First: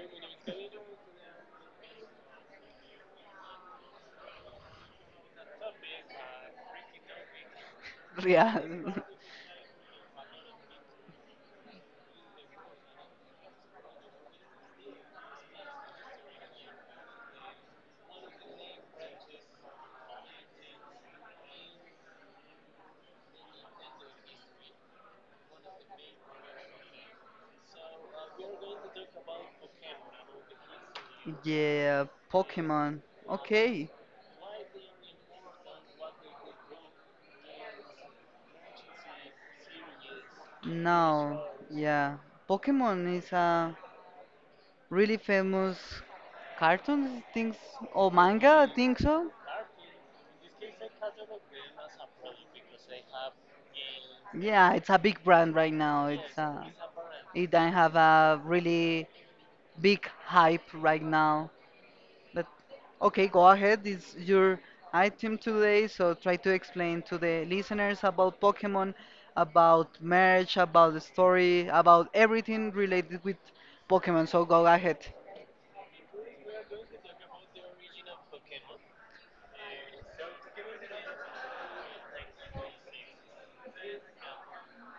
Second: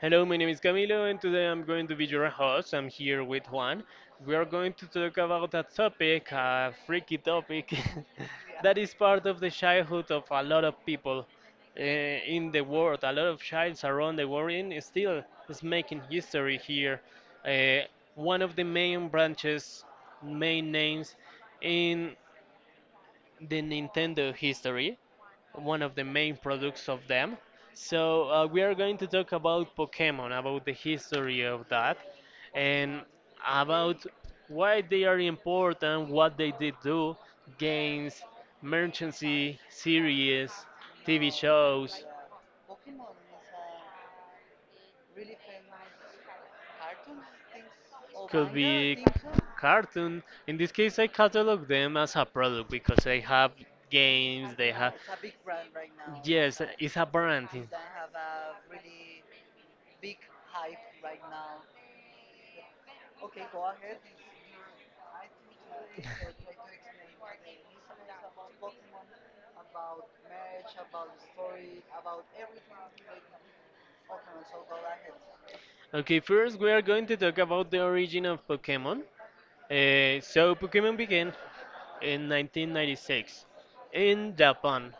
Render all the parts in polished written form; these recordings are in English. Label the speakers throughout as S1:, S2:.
S1: Hello, my name is Camilo, and today I'm going to be your host. I'm here with Juan. We are going to talk about a topic, a freaky topic, that is
S2: Real.
S1: part of the childhood of a lot of people in the world. A lot of childs around the world and still is making history here. Uh, One of the main branches, main names in the Nintendo history, one of the main products of them. So we are going to talk about Pokemon, about the history of that,
S2: Yeah, Pokemon.
S1: and
S2: Okay.
S1: about why they are important, what they did do, games, merchancy, series, TV
S2: Now,
S1: shows,
S2: yeah. Pokemon is a really famous cartoon, I think, or
S1: could
S2: manga, I think
S1: be
S2: so.
S1: cartoon. In this case, I catalog them as a product because they have games, they
S2: Yeah, it's
S1: have
S2: a big brand right now.
S1: yes, it's a brand.
S2: It doesn't have a really big hype right now. But okay, go ahead. It's your item today, so try to explain to the listeners about Pokemon, about merch, about the story, about everything related with Pokemon. So go ahead.
S1: Okay, first we are going to talk about the origin of Pokemon. Pokemon began in 1996 in Japan.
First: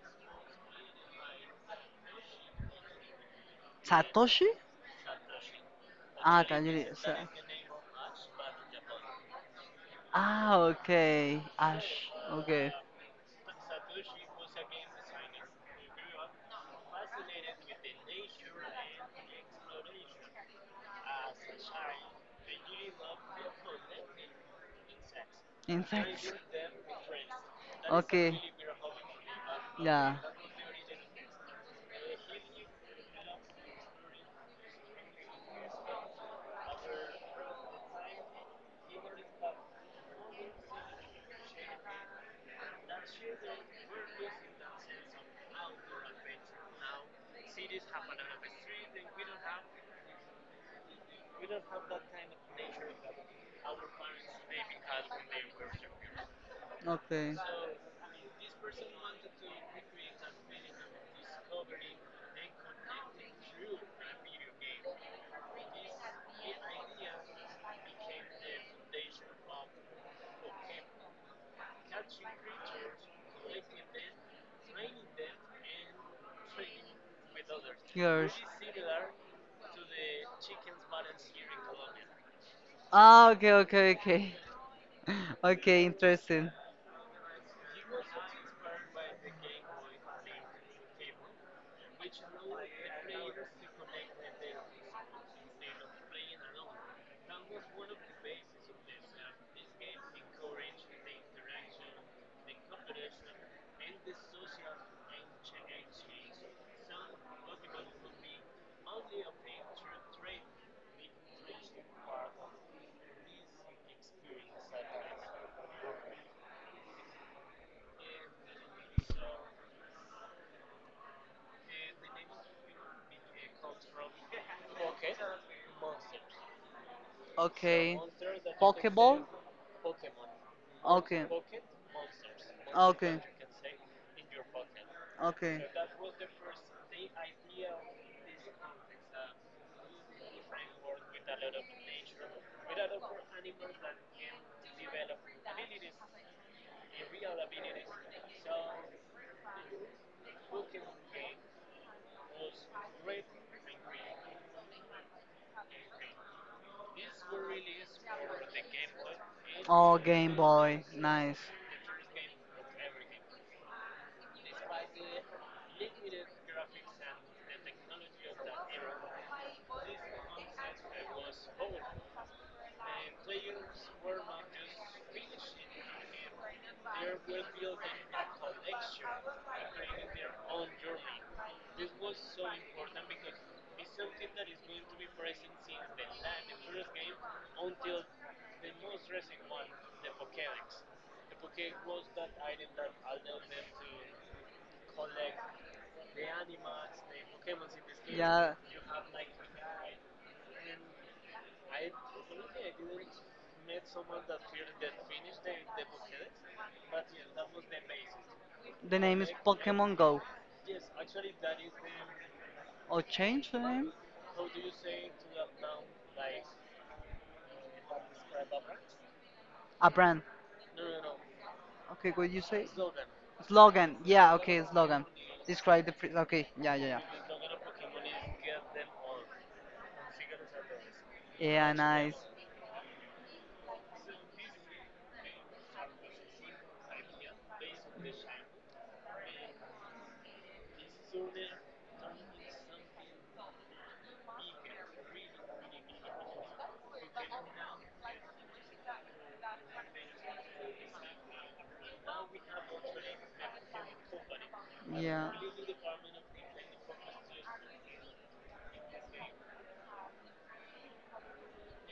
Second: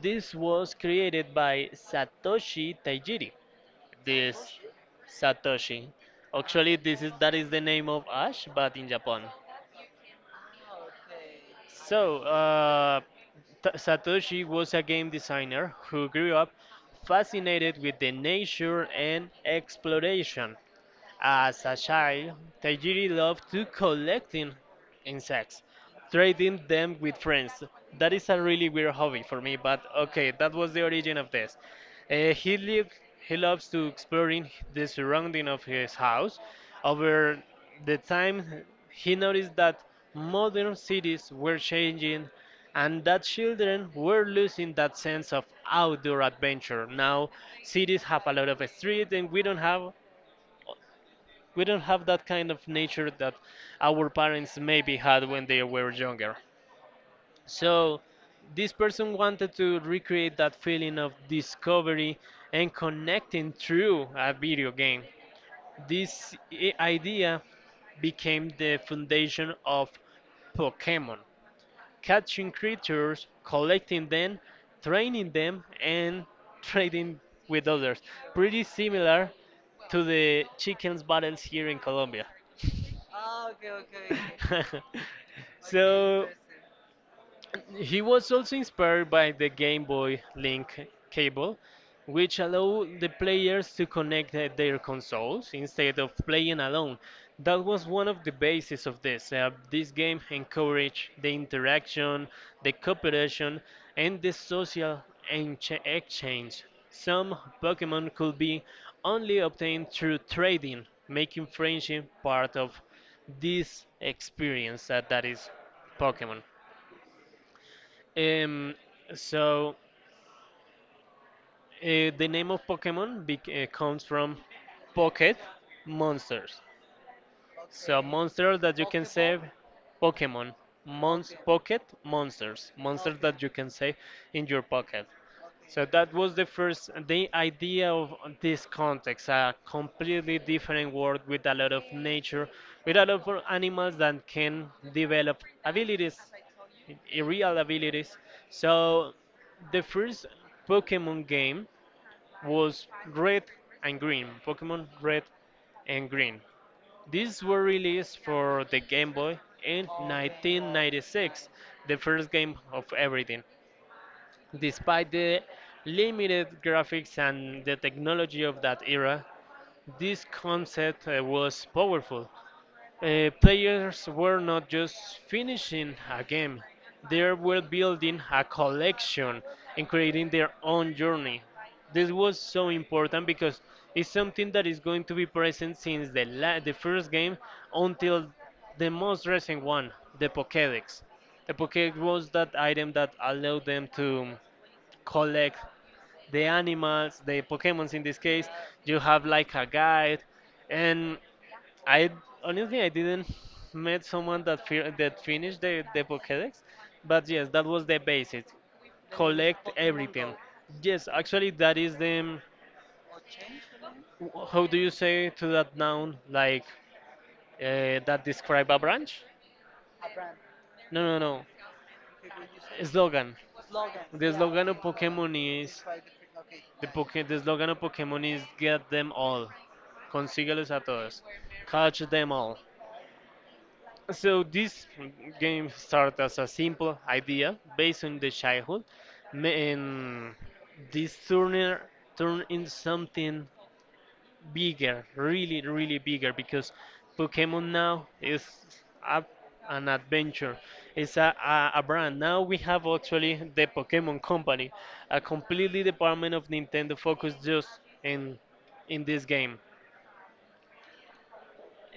S1: This was created by Satoshi Tajiri.
S2: Satoshi?
S1: This Satoshi.
S2: Ah,
S1: Actually,
S2: Tajiri.
S1: this is that is the name of Ash, but in Japan.
S2: Ah, okay. Ash.
S1: So,
S2: Okay.
S1: Satoshi was a game designer who grew up fascinated with the nature and exploration. As a child, Tajiri loved to collecting insects,
S2: Insects.
S1: trading them with friends. That is
S2: Okay.
S1: a really weird hobby for me, but
S2: Yeah.
S1: okay, that was the origin of this. He lived, he loves to exploring the surrounding of his house. Over the time, he noticed that modern cities were changing and that children were losing that sense of outdoor adventure. Now cities have a lot of streets and we don't have that kind of nature that our parents maybe had when they were younger.
S2: Okay.
S1: So this person wanted to recreate that feeling of discovery and connecting through a video game. This idea became the foundation of Pokemon, catching creatures, collecting them, training them, and trading with others.
S2: Yes.
S1: Pretty similar to the chickens battles here in Colombia
S2: Ah, okay, okay, okay.
S1: okay.
S2: Okay, interesting.
S1: He was also inspired by the Game Boy Link cable, which allowed the players to connect their consoles instead of playing alone. That was one of the bases of this. This game encouraged the interaction, the cooperation, and the social exchange. Some Pokemon could be only obtained through trading, making friendship part of this experience that is Pokemon. Um, so uh, the name of Pokemon comes from pocket monsters.
S2: Okay.
S1: So monsters that you can
S2: Pokeball?
S1: save, Pokemon.
S2: Okay.
S1: Mons pocket monsters, monsters
S2: Okay.
S1: that you can save in your pocket.
S2: Okay.
S1: So that was the first the idea of this context, a completely different world with a lot of nature, with a lot of animals that can develop abilities, real abilities. So the first Pokemon game was Red and Green, Pokemon Red and Green. These were released for the Game Boy in
S2: Oh, Game Boy, nice.
S1: 1996, the first game of everything. Despite the limited graphics and the technology of that era, this concept was powerful. Players were not just finishing a game, they were building a collection and creating their own journey. This was so important because it's something that is going to be present since the, the first game until the most recent one, the Pokédex. The Pokédex was that item that allowed them to collect the animals, the Pokémons in this case.
S2: Yeah.
S1: You have like a guide, and I honestly I didn't met someone that that finished the Pokédex, but yes, that was the basic.
S2: Name is like
S1: Collect
S2: Pokemon Go.
S1: everything. Yes, actually that is the
S2: Or change the name?
S1: how do you say to that noun like that describe a branch?
S2: A brand.
S1: No, no, no.
S2: Okay, what you say?
S1: Slogan. The
S2: Yeah,
S1: slogan
S2: okay,
S1: of
S2: slogan.
S1: Pokemon is
S2: Describe the. Okay, yeah,
S1: the,
S2: yeah, yeah.
S1: poke, the slogan of Pokemon is get them all. Consíguelos a todos.
S2: Yeah,
S1: Catch
S2: nice.
S1: them all. So this game started as a simple idea based on the childhood, and this turner turned into something bigger, really, really bigger, because Pokemon now is a, an adventure. It's a brand. Now we have actually the Pokemon Company, a
S2: Yeah.
S1: completely department of Nintendo focused just in in this game.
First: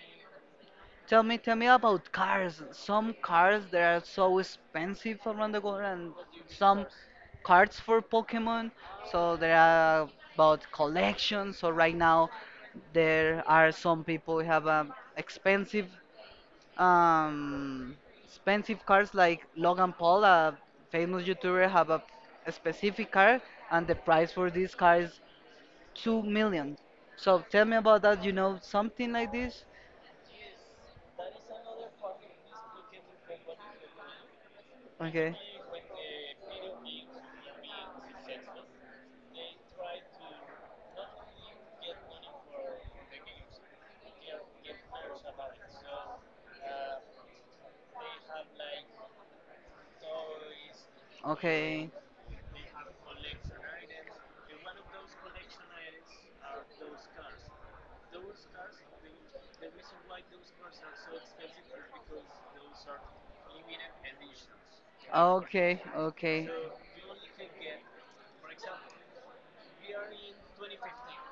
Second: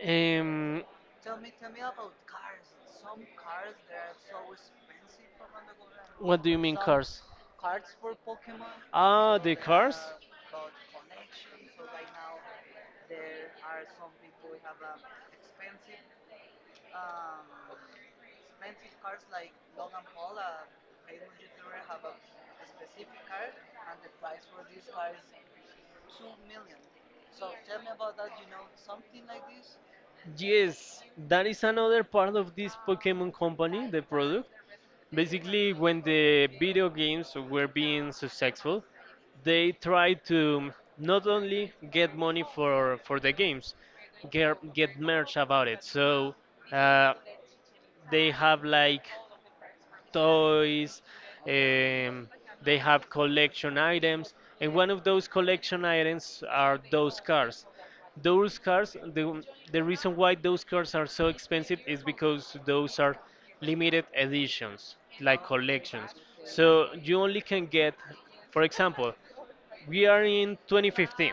S1: Um,
S2: Tell me about cars. Some cars that are so expensive around the world, and
S1: What do you mean
S2: some
S1: cars?
S2: cards for Pokemon. So
S1: Ah, the
S2: there
S1: cars?
S2: are about collections. So right now, there are some people who have expensive, um, expensive cars like Logan Paul, a famous YouTuber, have a specific car, and the price for this car is 2 million. So tell me about that. You know something like this?
S1: Yes, that is another part of this Pokemon company, the product.
S2: Okay.
S1: Basically, when the video games were being successful, they tried to not only get money for the games, get merch about it. So uh, they have like toys,
S2: Okay.
S1: um, they have collection items, and one of those collection items are those cars. Those cars, the reason why those cars are so expensive is because those are limited editions, like
S2: Okay.
S1: collections. So you only can get, for example, we are in 2015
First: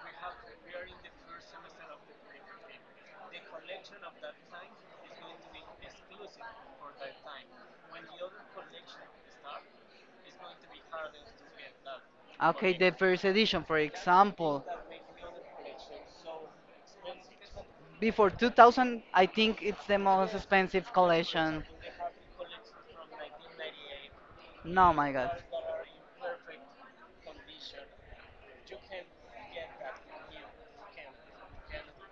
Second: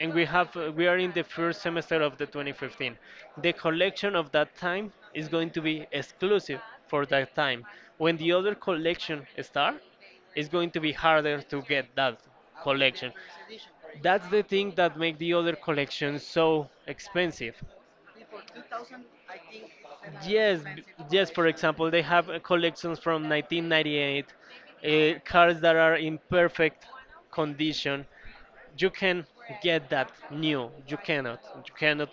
S1: and we have we are in the first semester of the 2015 the collection of that time is going to be exclusive for that time when
S2: Okay.
S1: the other collection start it's going to be harder to get that
S2: Okay, the
S1: collection
S2: first edition, for
S1: that's the
S2: example,
S1: thing that make the other collection so expensive
S2: before 2000, I think it's the most
S1: yes,
S2: expensive
S1: yes. For
S2: collection.
S1: example, they have collections from 1998,
S2: No, my God.
S1: cars that are in perfect condition. You can get that new. You cannot. You cannot.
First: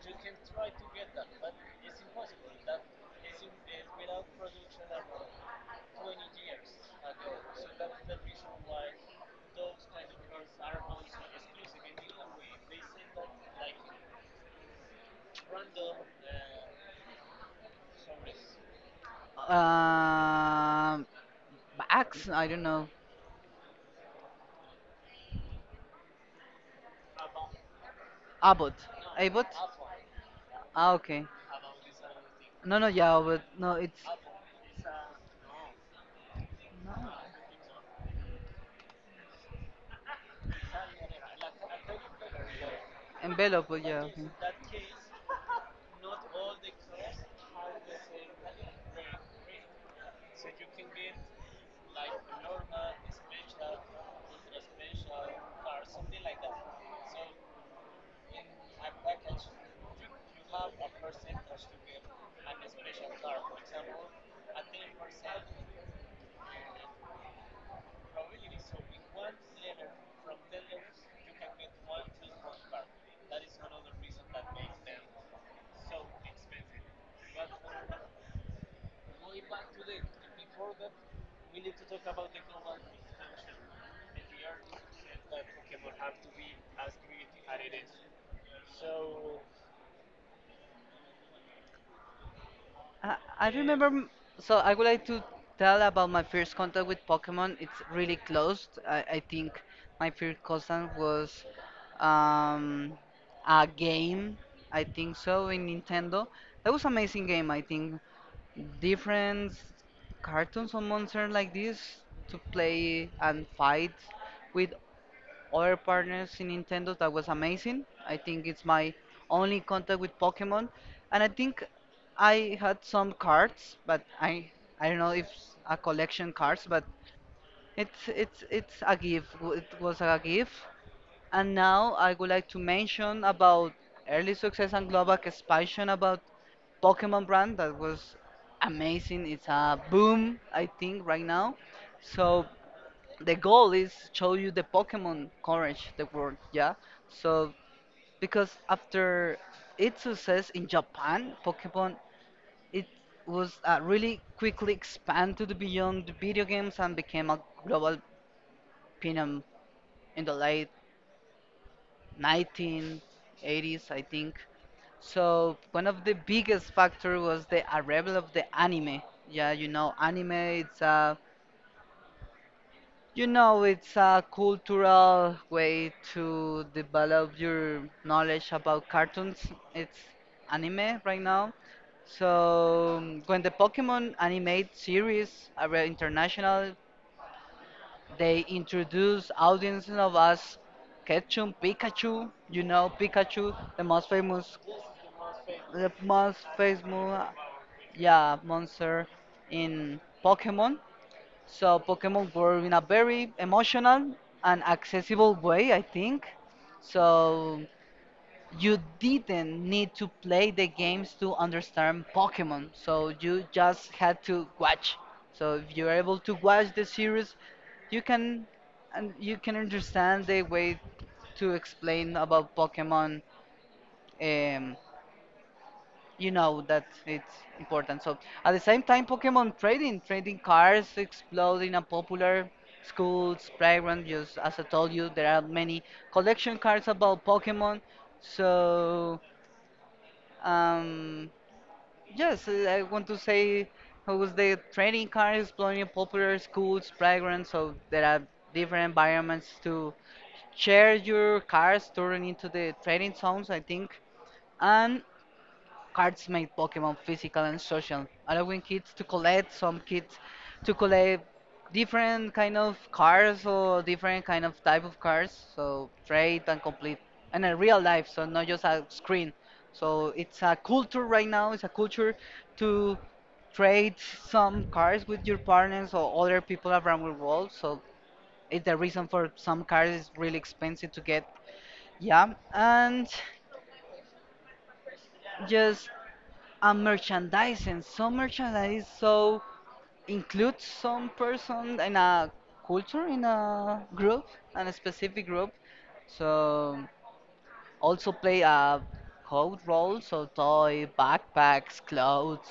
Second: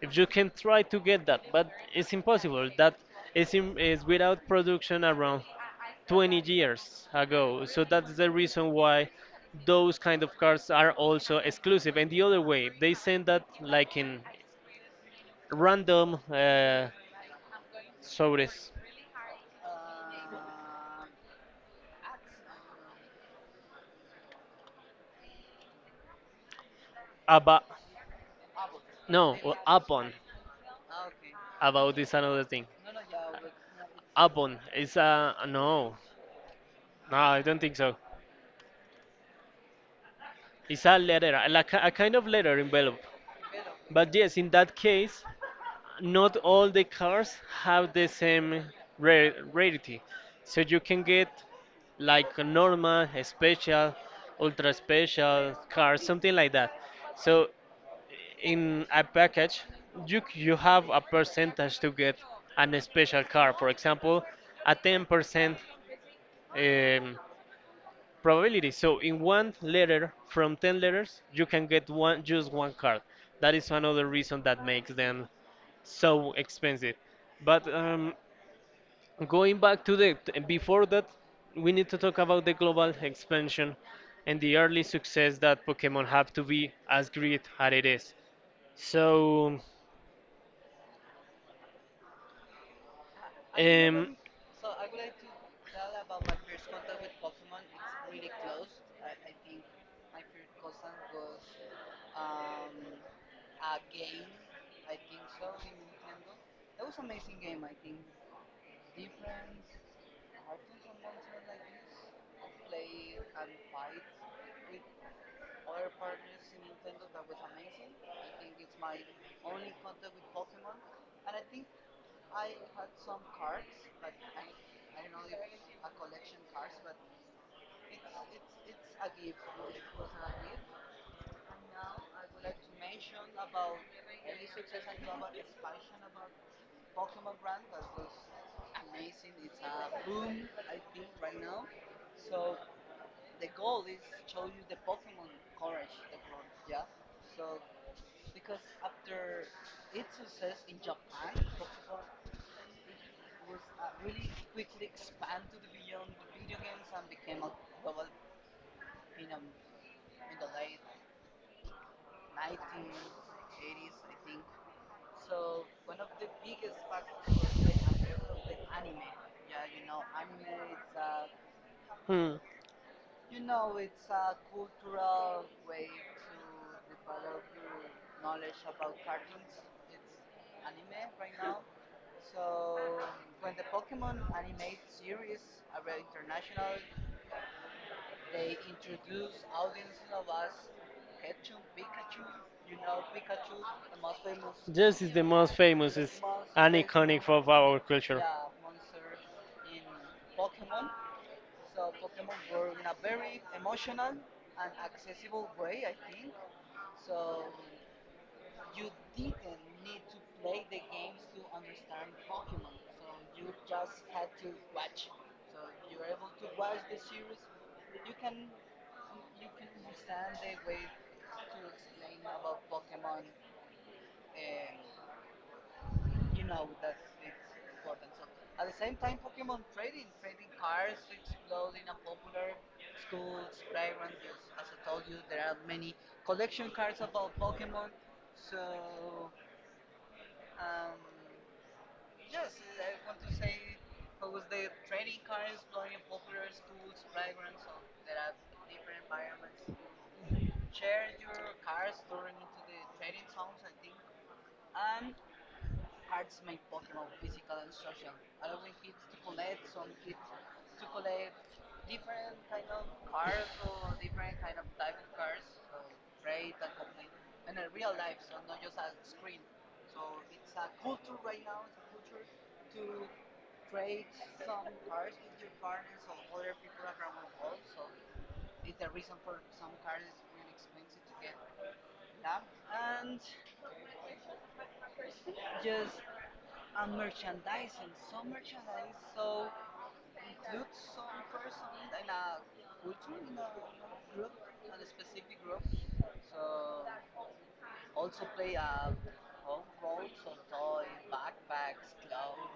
S1: If you can try to get that, but it's impossible. That is in, is without production around 20 years ago. So that's the reason why those kind of cars are also exclusive. And the other way, they send that like in random. Sobres.
S2: Um, Axe, I don't know.
S1: About.
S2: Abbott.
S1: No,
S2: Abbott?
S1: well, upon.
S2: Ah, okay.
S1: About is another thing.
S2: No, no, yeah, but no, it's
S1: Upon. It's a. No. No, I don't think so. It's a letter, like a kind of letter envelope.
S2: envelope, but yeah.
S1: But yes, in that case, not all the cars have the same rarity. So you can get like a normal, a special, ultra special car, something like that. So in a package, you you have a percentage to get an special car. For
S2: Okay.
S1: example, a
S2: From one
S1: 10% um, probability. So in one
S2: letter,
S1: letter
S2: from
S1: from
S2: that
S1: 10 letters,
S2: you
S1: you
S2: can
S1: can get
S2: one
S1: one
S2: to
S1: just one card. That is another reason that makes them so expensive. But going back to the before that, we need to talk about the global expansion and the early success that Pokemon have to be as great as it is. So,
S2: I remember.
S1: um,
S2: So I would like to tell about my first contact with Pokemon. It's really close. I think my first contact was um, a game. I think so in Nintendo. That was amazing game. I think different cartoons or monsters like this to play and fight with other partners in Nintendo. That was amazing. I think it's my only contact with Pokemon, and I think I had some cards, but I don't know if a collection cards, but it's a gift. It was a gift, and now I would like to mention about early success and global expansion about Pokemon brand that was amazing. It's a boom, I think, right now. So the goal is show you the Pokemon courage the world, yeah. So because after its success in Japan, Pokemon it was really quickly expanded to the beyond the video games and became a global phenomenon in the late 1980s, I think. So one of the biggest factor was the arrival of the anime. Yeah, you know, anime. It's a You know, it's a cultural way to develop your knowledge about cartoons. It's anime right now. So, when the Pokemon anime series are international, they
S1: hmm.
S2: introduce audiences of us Ketchum Pikachu. You know, Pikachu, the most famous,
S1: This is the most
S2: the
S1: famous is
S2: most
S1: and iconic
S2: famous,
S1: of our culture.
S2: yeah, monster in Pokemon. So Pokemon were in a very emotional and accessible way, I think. So you didn't need to play the games to understand Pokemon. So you just had to watch. So if you're able to watch the series, you can and you can understand the way to explain about Pokemon um, you know that it's important. So at the same time, Pokemon trading cards explode in a popular schools, playground. Just as I told you, there are many collection cards about Pokemon. So um, yes, I want to say it was the trading cards exploring popular schools, playgrounds. So there are different environments to share your cards, turn into the trading zones, I think. And cards made Pokemon physical and social, allowing kids to collect some kids to collect different kind of cards or different kind of type of cards. So trade and complete and in real life, so not just a screen. So it's a culture right now. It's a culture to trade some cards with your partners or other people around the world. So it's the reason for some cards is really expensive to get. Yeah, and just and merchandising. Some merchandise so includes some person in a culture, in a group, in a specific group. So also play a code role. So toy, backpacks, clothes,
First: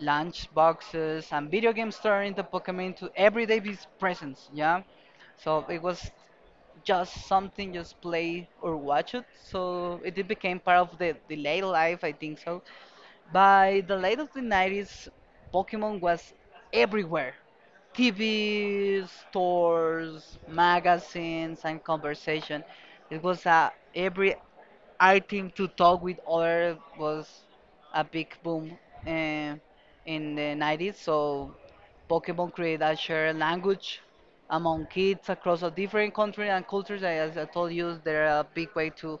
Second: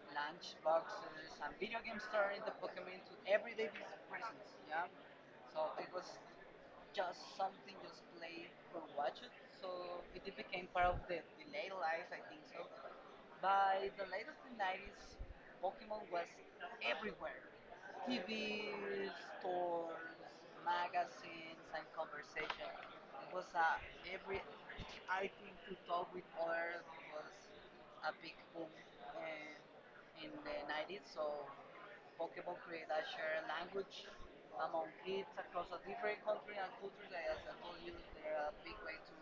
S2: lunch boxes, and video games turn into Pokemon into everyday presence. Yeah. So it was just something just play or watch it, so it did became part of the later life, I think. So by the late of the 90s, Pokemon was everywhere. TV, stores, magazines, and conversation. It was a every item to talk with other was a big boom uh, in the 90s. So Pokemon created a shared language among kids across a different country and cultures. And as I told you, they're a big way to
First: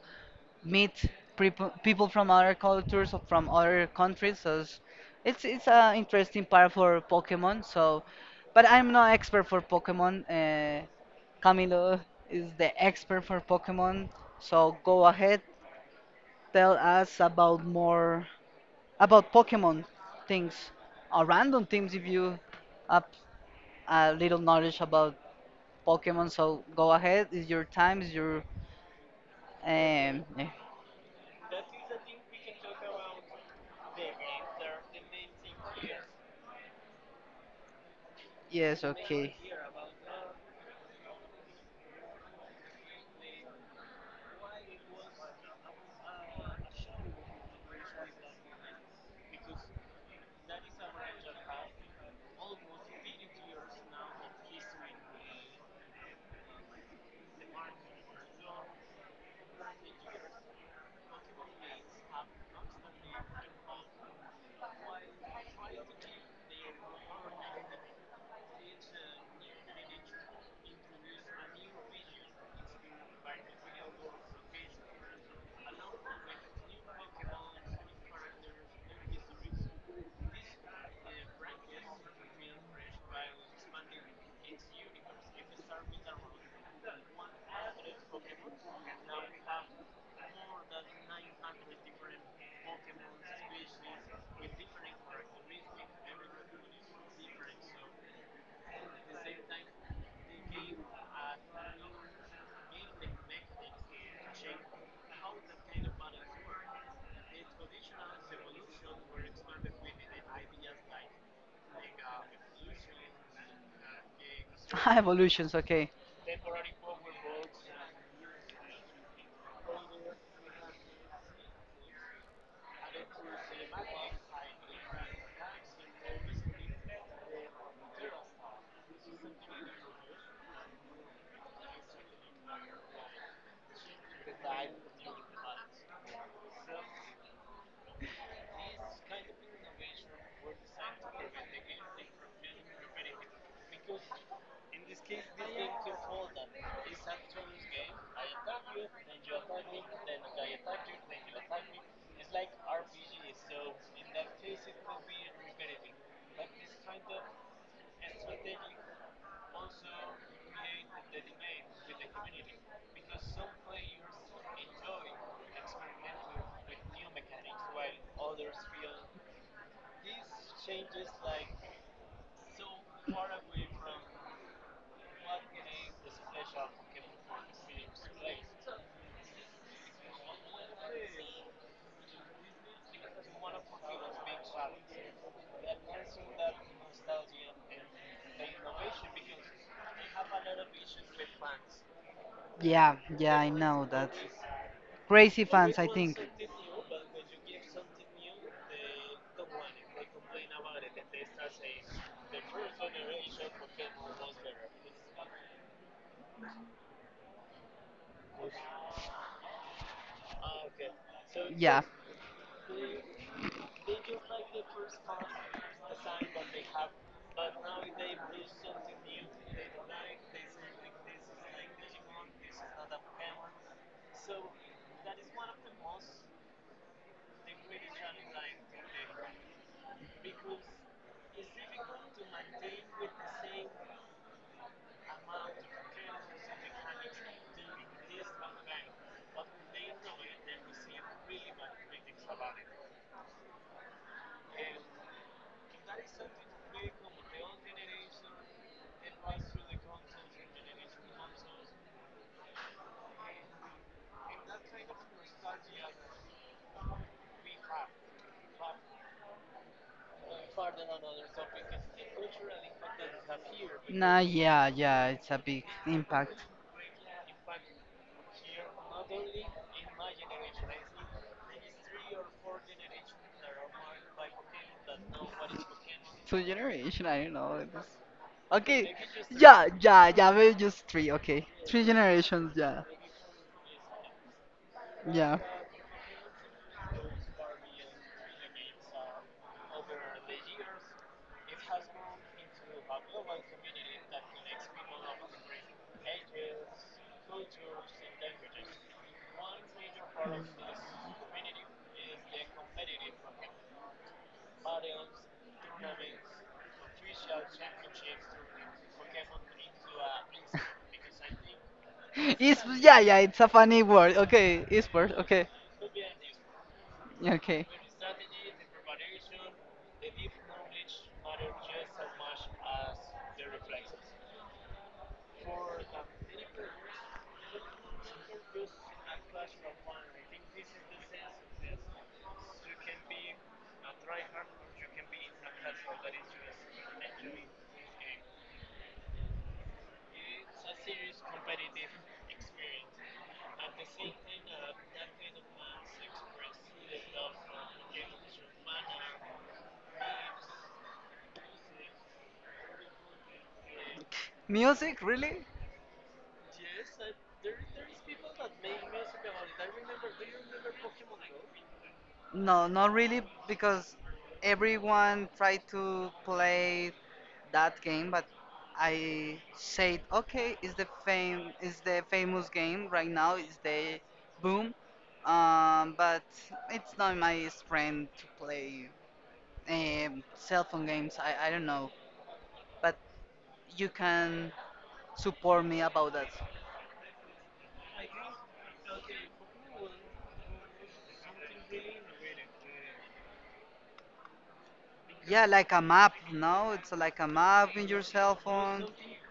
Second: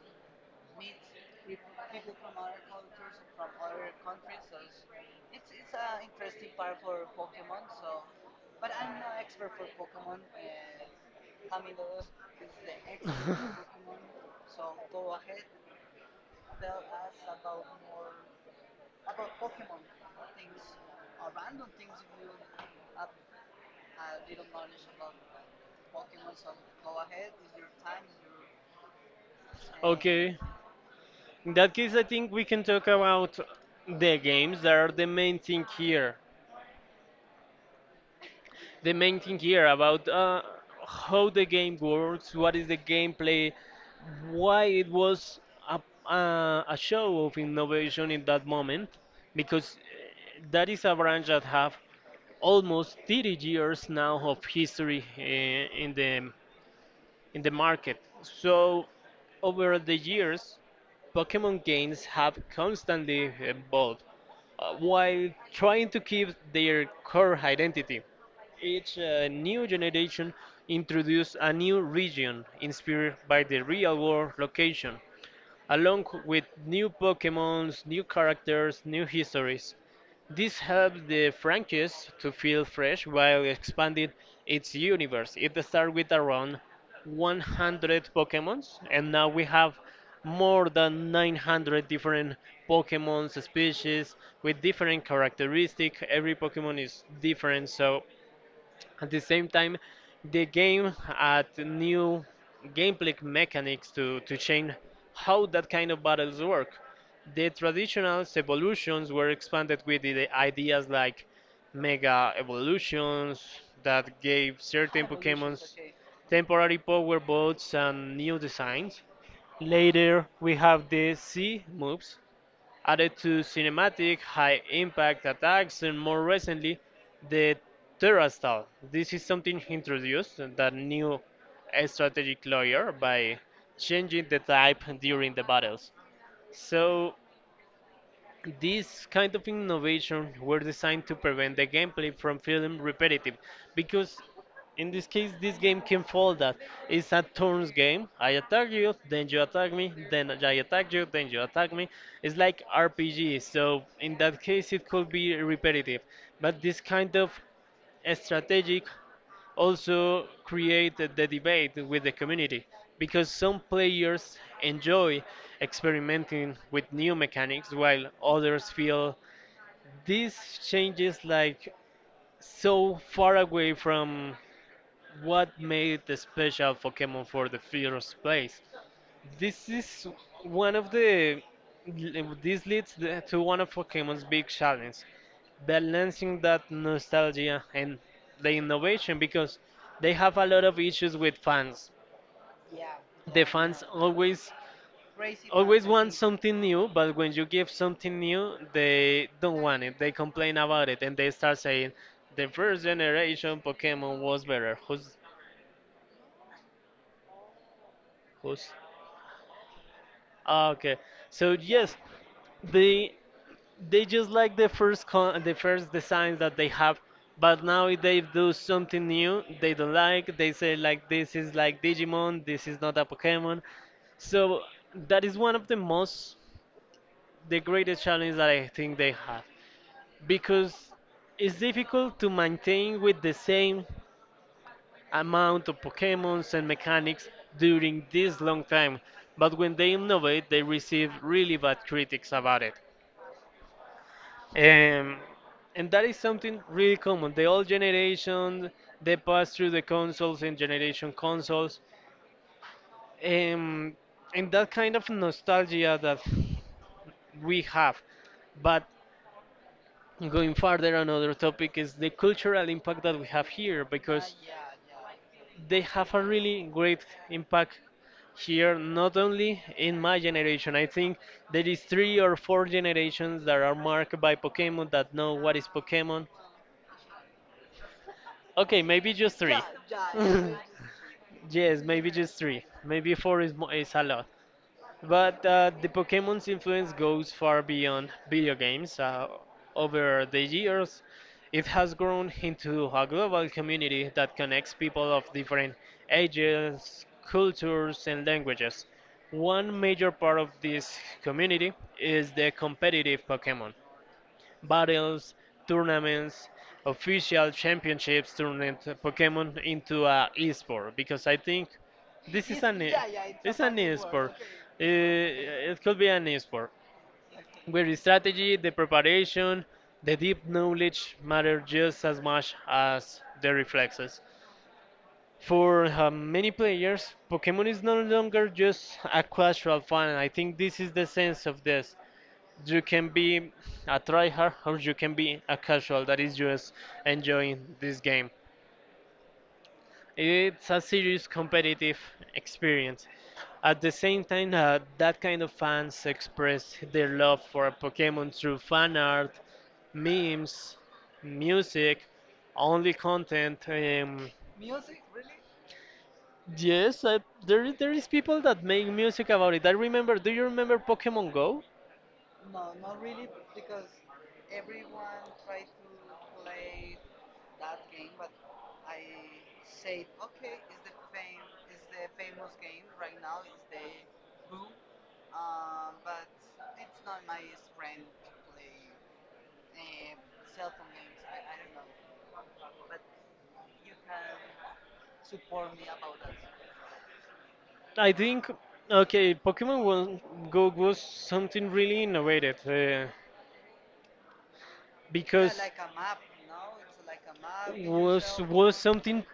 S2: meet people from other cultures or from other countries. So it's it's an interesting part for Pokemon. So, but I'm not expert for Pokemon. Camilo is the expert for Pokemon. So go ahead, tell us about more about Pokemon things or random things if you have a little knowledge about Pokemon. So go ahead, it's your time, it's your um.
S1: Okay.
S2: eh,
S1: In that case, I think we can talk about the games that are the main thing here.
S2: Yes,
S1: The main
S2: okay.
S1: thing here about how the game works, what is the gameplay, why it was a, a show of innovation in that moment, because that is a branch that have almost 30 years now of history in the market. So
S2: The
S1: over
S2: new
S1: the
S2: series has
S1: years,
S2: constantly evolved, while trying to
S1: Pokemon games have
S2: maintain its
S1: constantly
S2: originality. It
S1: evolved while trying to keep their core identity. Each new
S2: introduces a new
S1: generation introduces a new
S2: vision
S1: region inspired
S2: experienced by
S1: by
S2: the
S1: the real
S2: viewer from
S1: world
S2: the face,
S1: location
S2: along
S1: along with
S2: with new
S1: new
S2: backgrounds and
S1: Pokemons, new
S2: characters.
S1: characters, new
S2: This is
S1: histories.
S2: the first major
S1: This helps the
S2: expansion
S1: franchise to
S2: in
S1: feel
S2: its history.
S1: fresh while expanding
S2: Its
S1: its
S2: universe
S1: universe. It
S2: will start
S1: started
S2: with
S1: with around
S2: a launch.
S1: 100 Pokemons, and now we have more than 900 different Pokemon species with different characteristics. Every Pokemon is different, so at the same time, the game add new gameplay mechanics to change how that kind of battles work. The traditional evolutions were expanded with the ideas like mega evolutions that gave certain
S2: Evolutions,
S1: Pokemons
S2: okay.
S1: temporary power boats and new designs. Later, we have the C moves added to cinematic high impact attacks and more recently the terastal this is something introduced that new strategic layer by changing the type during the battles so these kind of innovation were designed to prevent the gameplay from feeling repetitive, because in this case, this game can fall that it's a turns game. I attack you, then you attack me, then I attack you, then you attack me. It's like RPG, so in that case, it could be repetitive. But this kind of strategic also create the debate with the community because some players enjoy experimenting with new mechanics while others feel these changes like so far away from what made the special Pokemon for the first place. This is one of the. This leads to one of Pokemon's big challenges, balancing that nostalgia and the innovation because they have a lot of issues with fans.
S2: Yeah, yeah,
S1: The
S2: I
S1: fans
S2: know that.
S1: always
S2: Crazy fans,
S1: always
S2: I
S1: want
S2: think.
S1: something new, but when you give something new, they don't want it. They complain about it and they start saying the first generation Pokemon was better. Who's? Ah, okay. So
S2: Yeah.
S1: yes, they they just like the first the first designs that they have but now if they do something new they don't like they say like this is like digimon this is not a pokemon so that is one of the most the greatest challenge that I think they have because it's difficult to maintain with the same amount of pokemons and mechanics during this long time but when they innovate they receive really bad critics about it. Um, and that is something really common. The old generation, they pass through the consoles and generation consoles, um, and that kind of nostalgia that we have. But going further, another topic is the cultural impact that we have here,
S2: Nah,
S1: because
S2: yeah, yeah, it's a big
S1: they have a
S2: impact.
S1: really great impact here, not only in my generation. I think there is three or four generations that are marked by Pokemon that know what is Pokemon.
S2: Two generation, I don't know. It was...
S1: Okay,
S2: Okay,
S1: maybe just three.
S2: yeah, yeah, yeah, maybe just three, okay.
S1: Yes,
S2: Three
S1: maybe just
S2: generations,
S1: three.
S2: yeah,
S1: Maybe four is, is a lot.
S2: yeah.
S1: But the Pokemon's influence goes far beyond video games. Over the years, it has grown into a global community that connects people of different ages, cultures, and languages. One major part of this community is the competitive Pokemon, battles, tournaments, official championships, turning Pokemon into a esport because I think this is an e-
S2: Yeah, yeah, it's a
S1: it's an
S2: funny word,
S1: esport.
S2: okay, it's word, okay,
S1: It could be an esport
S2: okay.
S1: where the strategy, the preparation, the deep knowledge matter just as much as the reflexes. For many players, Pokemon is no longer just a casual fun. I think this is the sense of this. You can be a tryhard or you can be a casual that is just enjoying this game. It's a serious competitive experience. At the same time, that kind of fans express their love for Pokemon through fan art, memes, music, only content.
S2: Music, really?
S1: Yes, I, there is people that make music about it. I remember. Do you remember Pokemon Go?
S2: No, not really, because everyone tried to play that game, but I said, okay, it's the fame, it's the famous game right now, it's the boom, but it's not my strength to play cell phone games. I don't know, but you can support me about that.
S1: I think, okay, Pokemon One Go was something really innovative, yeah,
S2: Yeah,
S1: because
S2: like a map, no? It's like a map in your cell
S1: was
S2: phone.
S1: something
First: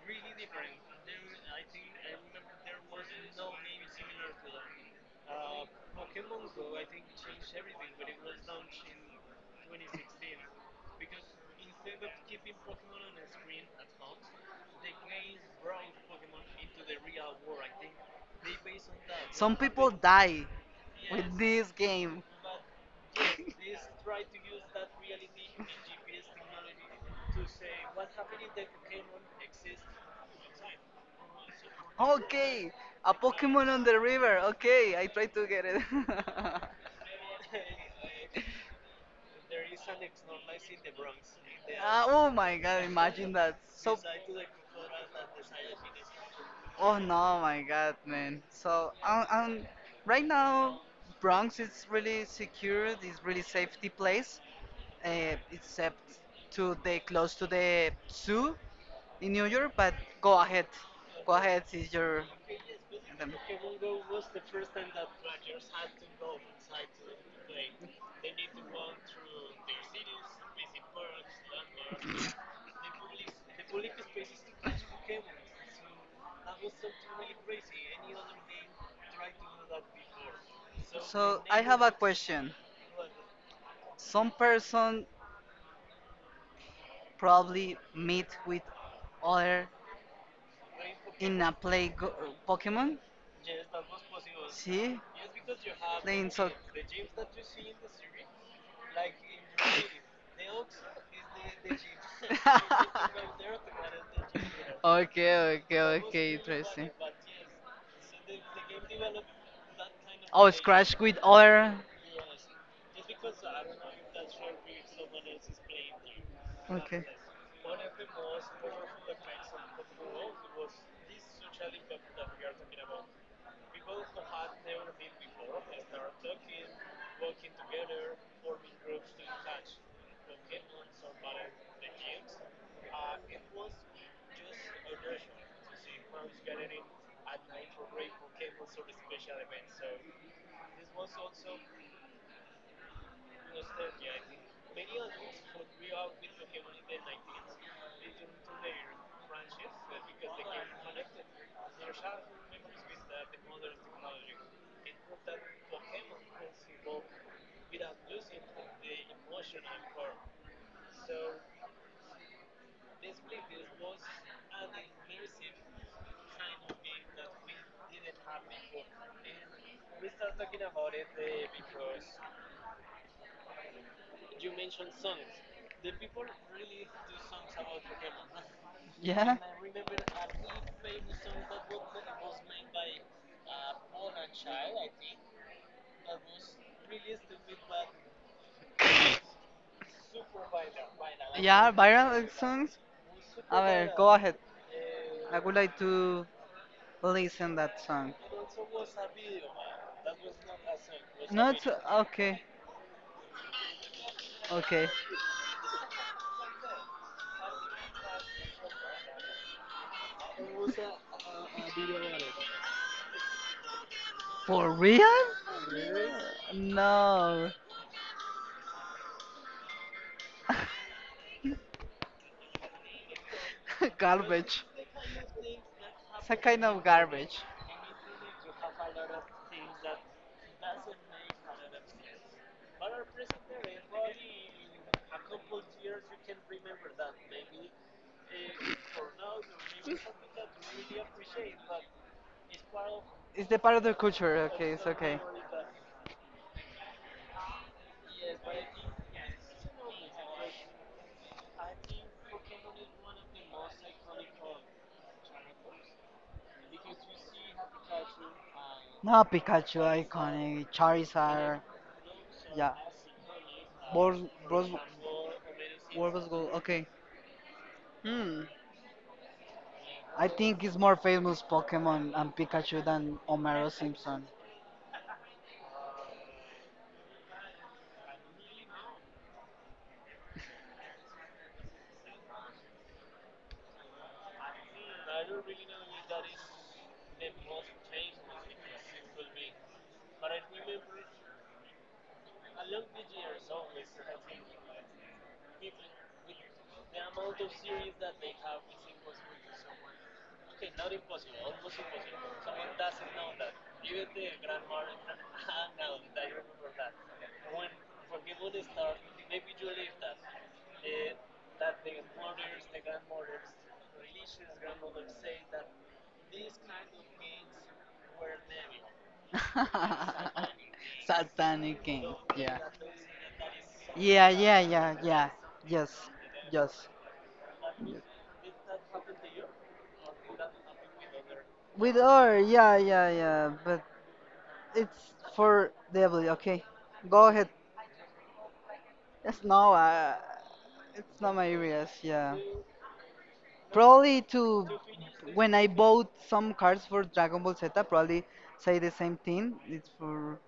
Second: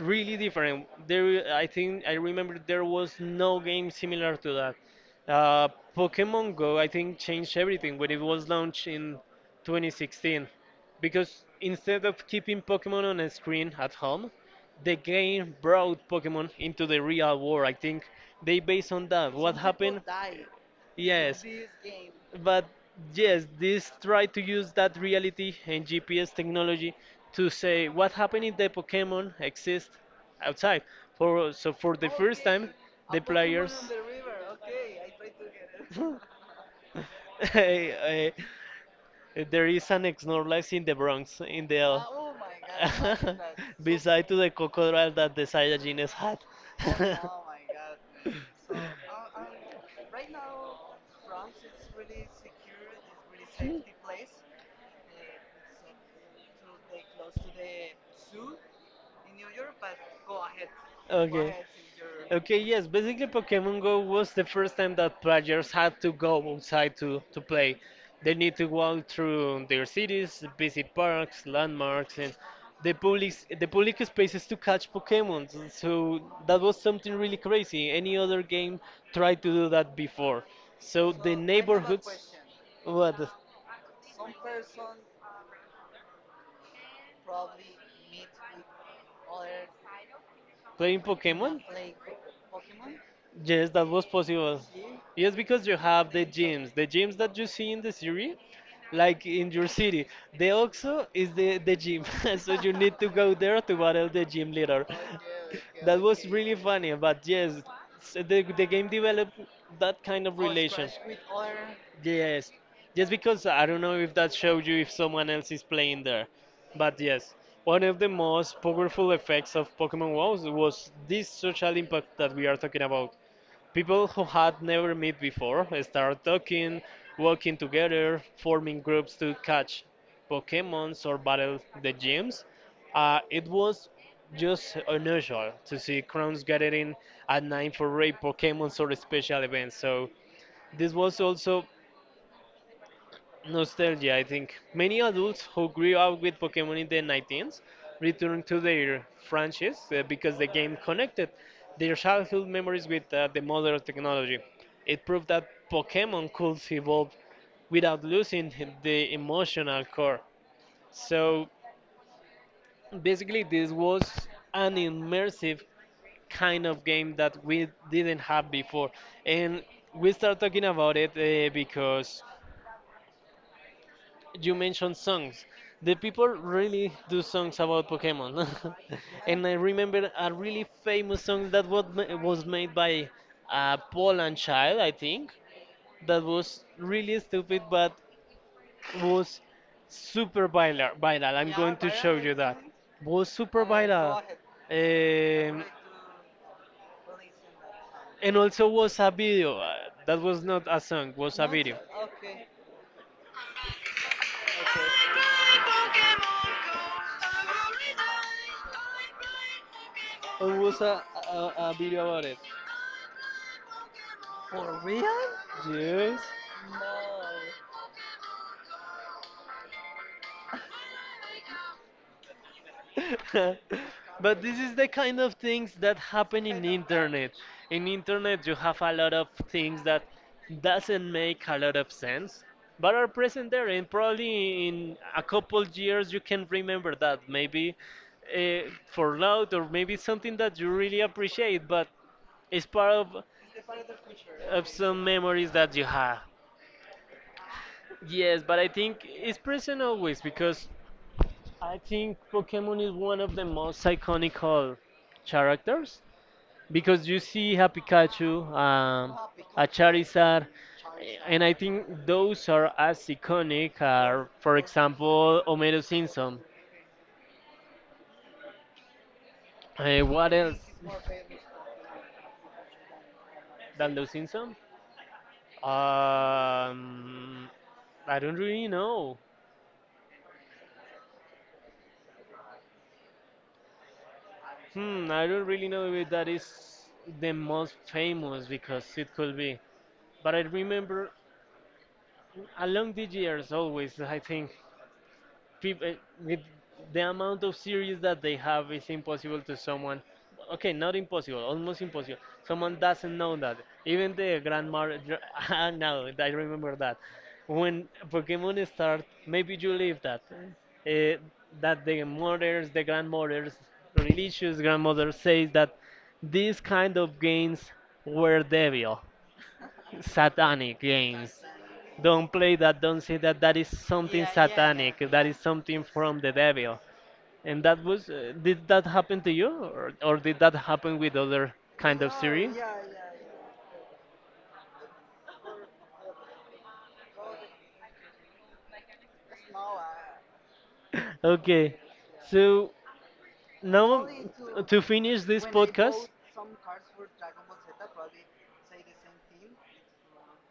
S1: really different. There, I think I remember there was no game similar to that. Uh, Pokemon Go, I think, changed everything when it was launched in 2016, because instead of keeping Pokemon on a screen at home, the game brought Pokemon into the real world. I think they based on that. What
S2: They,
S1: happened?
S2: die
S1: In
S2: yes, yes,
S1: yes,
S2: this game.
S1: but yes, this try to use that reality and GPS technology to say what happened if the Pokemon exist outside. For so for the first time,
S2: Okay, a
S1: the
S2: Pokemon
S1: players.
S2: on the river. Okay, I try to get it.
S1: Eh, there is an Snorlax in the Bronx, in the
S2: Ah, oh
S1: L.
S2: my god, imagine that. So,
S1: Beside to the crocodile that the Saiyajin had.
S2: oh no, my god, man. So, right now, Bronx is really secure. It's really safety place, except to the close to the zoo in New York. But go ahead, go
S1: Okay.
S2: ahead. Is your
S1: Okay, yes, basically Pokemon Go was the first time that players had to go outside to play. They need to
S2: um,
S1: walk through their cities, visit parks, landmarks, and the public the public spaces to catch Pokemon. So that was something really crazy. Any other game tried to do that before. So the
S2: so I have a
S1: neighborhoods,
S2: question.
S1: play what,
S2: Some person probably meet with other
S1: playing
S2: in a
S1: Pokemon?
S2: play Pokemon.
S1: Yes, that was possible.
S2: See,
S1: Yes, because you have
S2: playing so.
S1: the gyms that you see in the series, like in your city. The OXXO is the gym, so you need to go there to battle the gym leader.
S2: Okay, okay,
S1: That was
S2: okay,
S1: really
S2: interesting.
S1: funny, but yes, so the game developed that kind of
S2: Oh,
S1: relation.
S2: scratch with other.
S1: Yes. Just because I don't know if that shows you if someone else is playing there. But
S2: Okay.
S1: yes, one of the most powerful effects of Pokemon WoW was this social impact that we are talking about. People who had never met before started talking, working together, forming groups to catch Pokemons or battle the gyms. It was just unusual to see crowds gathering at night for raid Pokemons or special events. So this was also nostalgia, I think. Many adults who grew up with Pokemon in the 19s returned to their franchise because the game connected their childhood memories with the modern technology. It proved that Pokemon could evolve without losing the emotional core. So basically, this was an immersive kind of game that we didn't have before. And we start talking about it because you mentioned songs. The people really do songs about Pokemon.
S2: Yeah.
S1: And I remember a really famous song that was, was made by a Poland child, I think, that was really stupid but was super viral. Viral. I'm
S2: Yeah,
S1: going
S2: think,
S1: to show
S2: viral
S1: you that.
S2: songs.
S1: Was
S2: A
S1: super
S2: ver, go
S1: viral.
S2: ahead. I would
S1: Um,
S2: like to listen that song.
S1: and also was a video. That was not a song, was a video.
S2: Okay. Okay.
S1: It was a video about it.
S2: For
S1: For
S2: real?
S1: real? Yes.
S2: No.
S1: But this
S2: Garbage.
S1: is the kind of things that
S2: It's a
S1: happen in
S2: kind of
S1: internet.
S2: garbage.
S1: In internet you have a lot of things that doesn't make a lot of sense but are present there, and probably in a couple years you can remember that, maybe uh, for loud or maybe something that you really appreciate, but it's part
S2: It's the part of the culture.
S1: of
S2: Okay, it's
S1: some
S2: okay.
S1: memories that you have. Yes, but I think it's present always, because I think Pokemon is one of the most iconical characters, because you see a Pikachu,
S2: No,
S1: a
S2: Pikachu,
S1: Charizard,
S2: iconic.
S1: and I
S2: Charizard.
S1: think those are
S2: Yeah.
S1: as iconic
S2: Bros,
S1: are, for
S2: Bros,
S1: example, Homero
S2: Warbles
S1: Simpson.
S2: Gold. Okay. Hmm. I
S1: What else
S2: think it's more famous Pokemon and Pikachu than Homero
S1: than those
S2: Simpson.
S1: Simpson? Um, I don't really know. Hmm, I don't really know if that is the most famous, because it could be. But I remember along the years always I think people, with the amount of series that they have, it's impossible to someone, okay, not impossible, almost impossible, someone doesn't know that. Even the grandma. Ah, now I remember that when Pokemon start, maybe you leave that, that the mothers, the grandmothers, religious grandmothers says that these kind of games were devil satanic games.
S2: Satanic King.
S1: Don't play
S2: Yeah.
S1: that, don't say that. That is something
S2: Yeah, yeah, yeah,
S1: satanic. Yeah. That
S2: yeah.
S1: is something
S2: Yes,
S1: from the devil.
S2: yes.
S1: And that was, did that happen to you? Or did that happen with other
S2: With
S1: kind of
S2: R,
S1: series?
S2: yeah, yeah, yeah. But it's for devil, okay? Go ahead. Yes, no, it's not my
S1: Okay,
S2: areas, yeah.
S1: so now
S2: Probably to
S1: to finish this
S2: when I
S1: podcast
S2: bought some cards for Dragon Ball Z, probably say the same thing. It's for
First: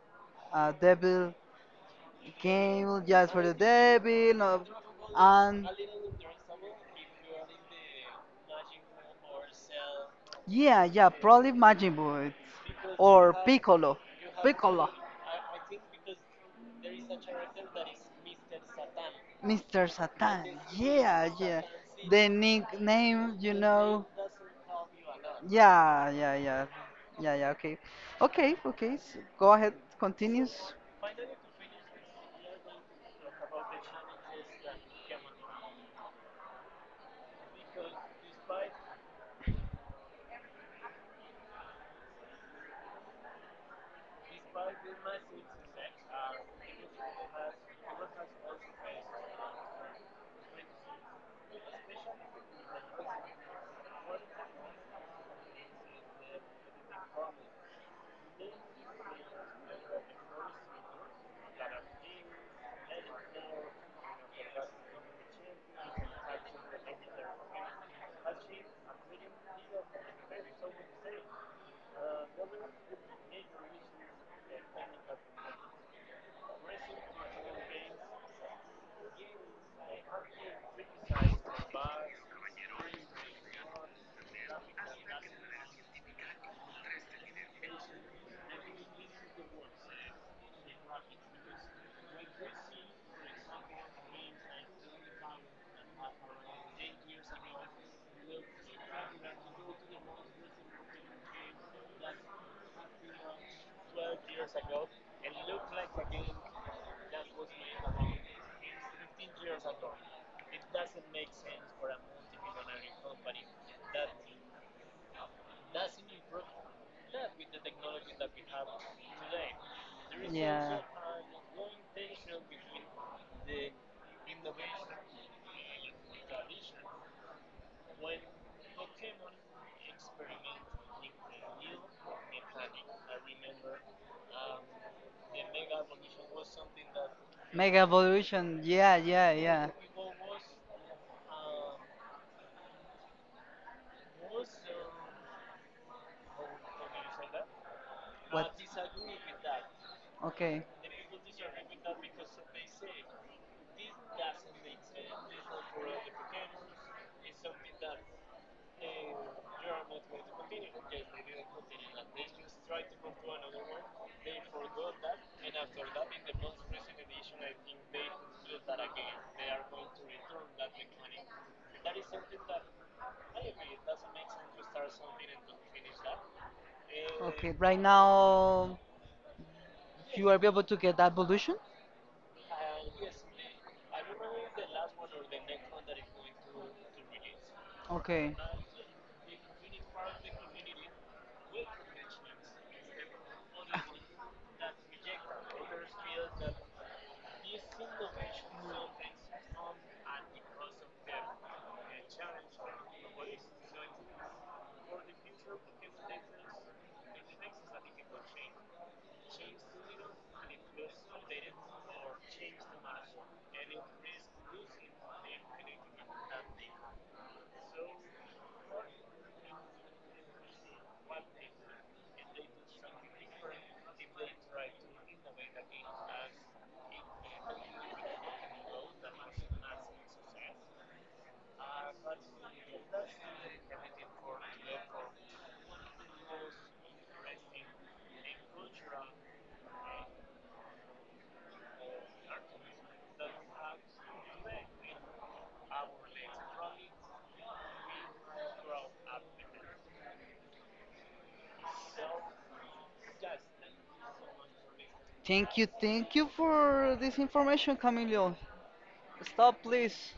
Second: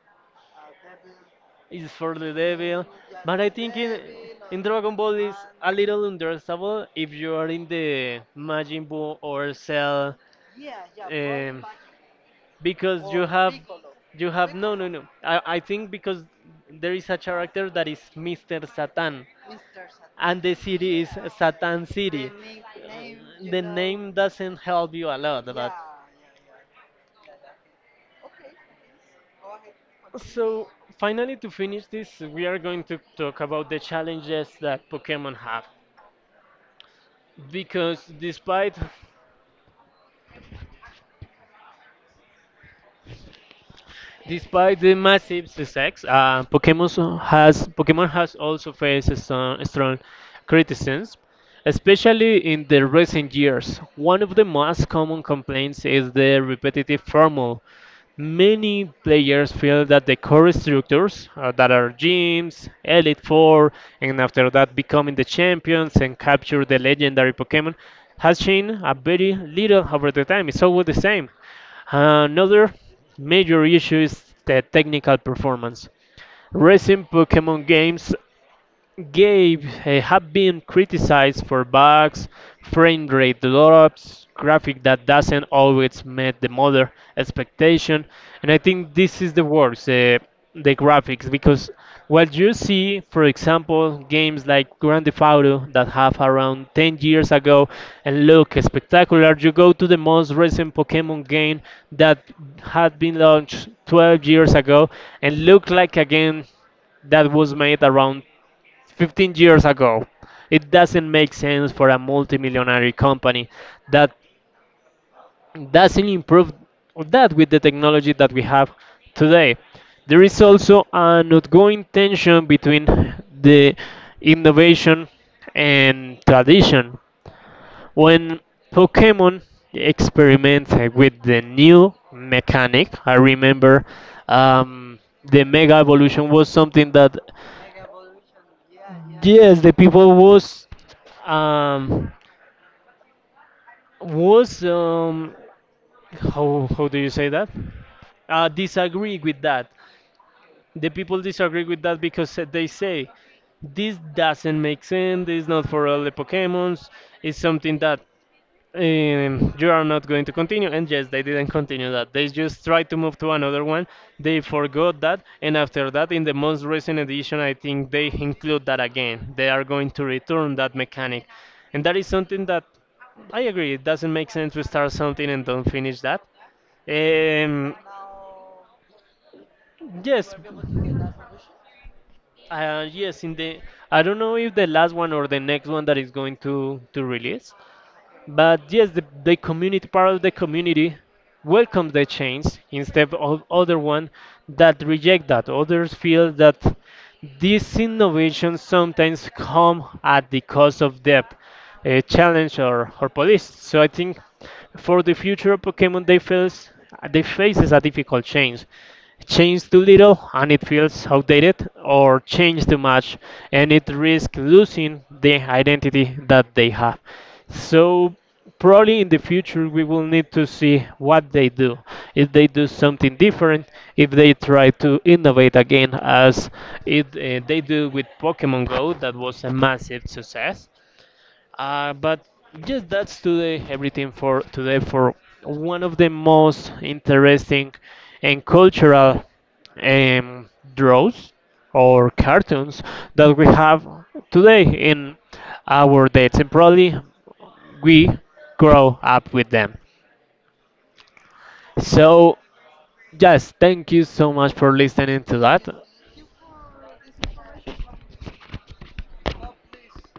S2: devil
S1: is for the devil,
S2: game, just
S1: but
S2: for
S1: I
S2: the
S1: think
S2: devil,
S1: in Dragon Ball is
S2: and
S1: a little understandable if you are in the Majin Buu or Cell.
S2: yeah, yeah, probably
S1: um,
S2: Majin Buu
S1: because you
S2: or
S1: have
S2: Piccolo,
S1: no Piccolo, no Piccolo. No, I, I think because there is a character that is Mr. Satan
S2: Mr.
S1: and
S2: Satan.
S1: the city is
S2: Yeah, yeah,
S1: Satan City.
S2: the nickname, you
S1: The
S2: know.
S1: name doesn't help you a lot, but
S2: Yeah, yeah, yeah.
S1: yeah.
S2: Yeah, yeah, okay. Okay, okay. s Go ahead,
S1: So
S2: continues.
S1: finally to finish this, we are going to talk about the challenges that Pokemon have because despite the massive success, Pokemon has also faced some strong criticism, especially in the recent years. One of the most common complaints is the repetitive formula. Many players feel that the core structures, that are gyms, Elite Four, and after that becoming the champions and capture the legendary Pokemon, has changed a very little over the time. It's always the same. Another major issue is the technical performance. Recent Pokemon games have been criticized for bugs, frame rate drops, graphic that doesn't always meet the model expectation, and I think this is the worst, the graphics, because what you see, for example, games like Grand Theft Auto that have around 10 years ago and look spectacular, you go to the most recent Pokemon game that had been launched 12 years ago and look like a game that was made around 15 years ago. It doesn't make sense for a multimillionaire company that doesn't improve that with the technology that we have today. There is also an ongoing tension between the innovation and tradition. When Pokemon experimented with the new mechanic, I remember, um, the Mega Evolution was something that,
S2: Mega Evolution. Yeah, yeah,
S1: yes,
S2: yeah.
S1: the people was, um was, how do you say that? Disagree with that.
S2: Okay.
S1: The people disagree with that because they say this doesn't make sense. It's not for all the Pokemons. It's something that you are not going to continue. And yes, they didn't continue that. They just tried to move to another one. They forgot that. And after that, in the most recent edition, I think they include that again. They are going to return that mechanic. And that is something that I agree. It doesn't make sense to start something and don't finish that.
S2: Okay,
S1: Um,
S2: right now, you
S1: yes.
S2: are able to get that evolution?
S1: Yes, in the, I don't know if the last one or the next one that is going to release.
S2: Okay.
S1: But yes, the community, part of the community, welcomes the change instead of other one that reject that. Others feel that these innovations sometimes come at the cost of depth, challenge, or police. So I think for the future of Pokemon, they faces a difficult change. Change too little and it feels outdated, or change too much and it risks losing the identity that they have. So probably in the future we will need to see what they do, if they do something different, if they try to innovate again as it, they do with Pokemon Go that was a massive success, but yes, that's today everything for today for one of the most interesting and cultural, um, draws or cartoons that we have today in our dates, and probably we grow up with them. So, yes, thank you so much for listening to that.
S2: Thank you for this information, Camilo. Stop, please.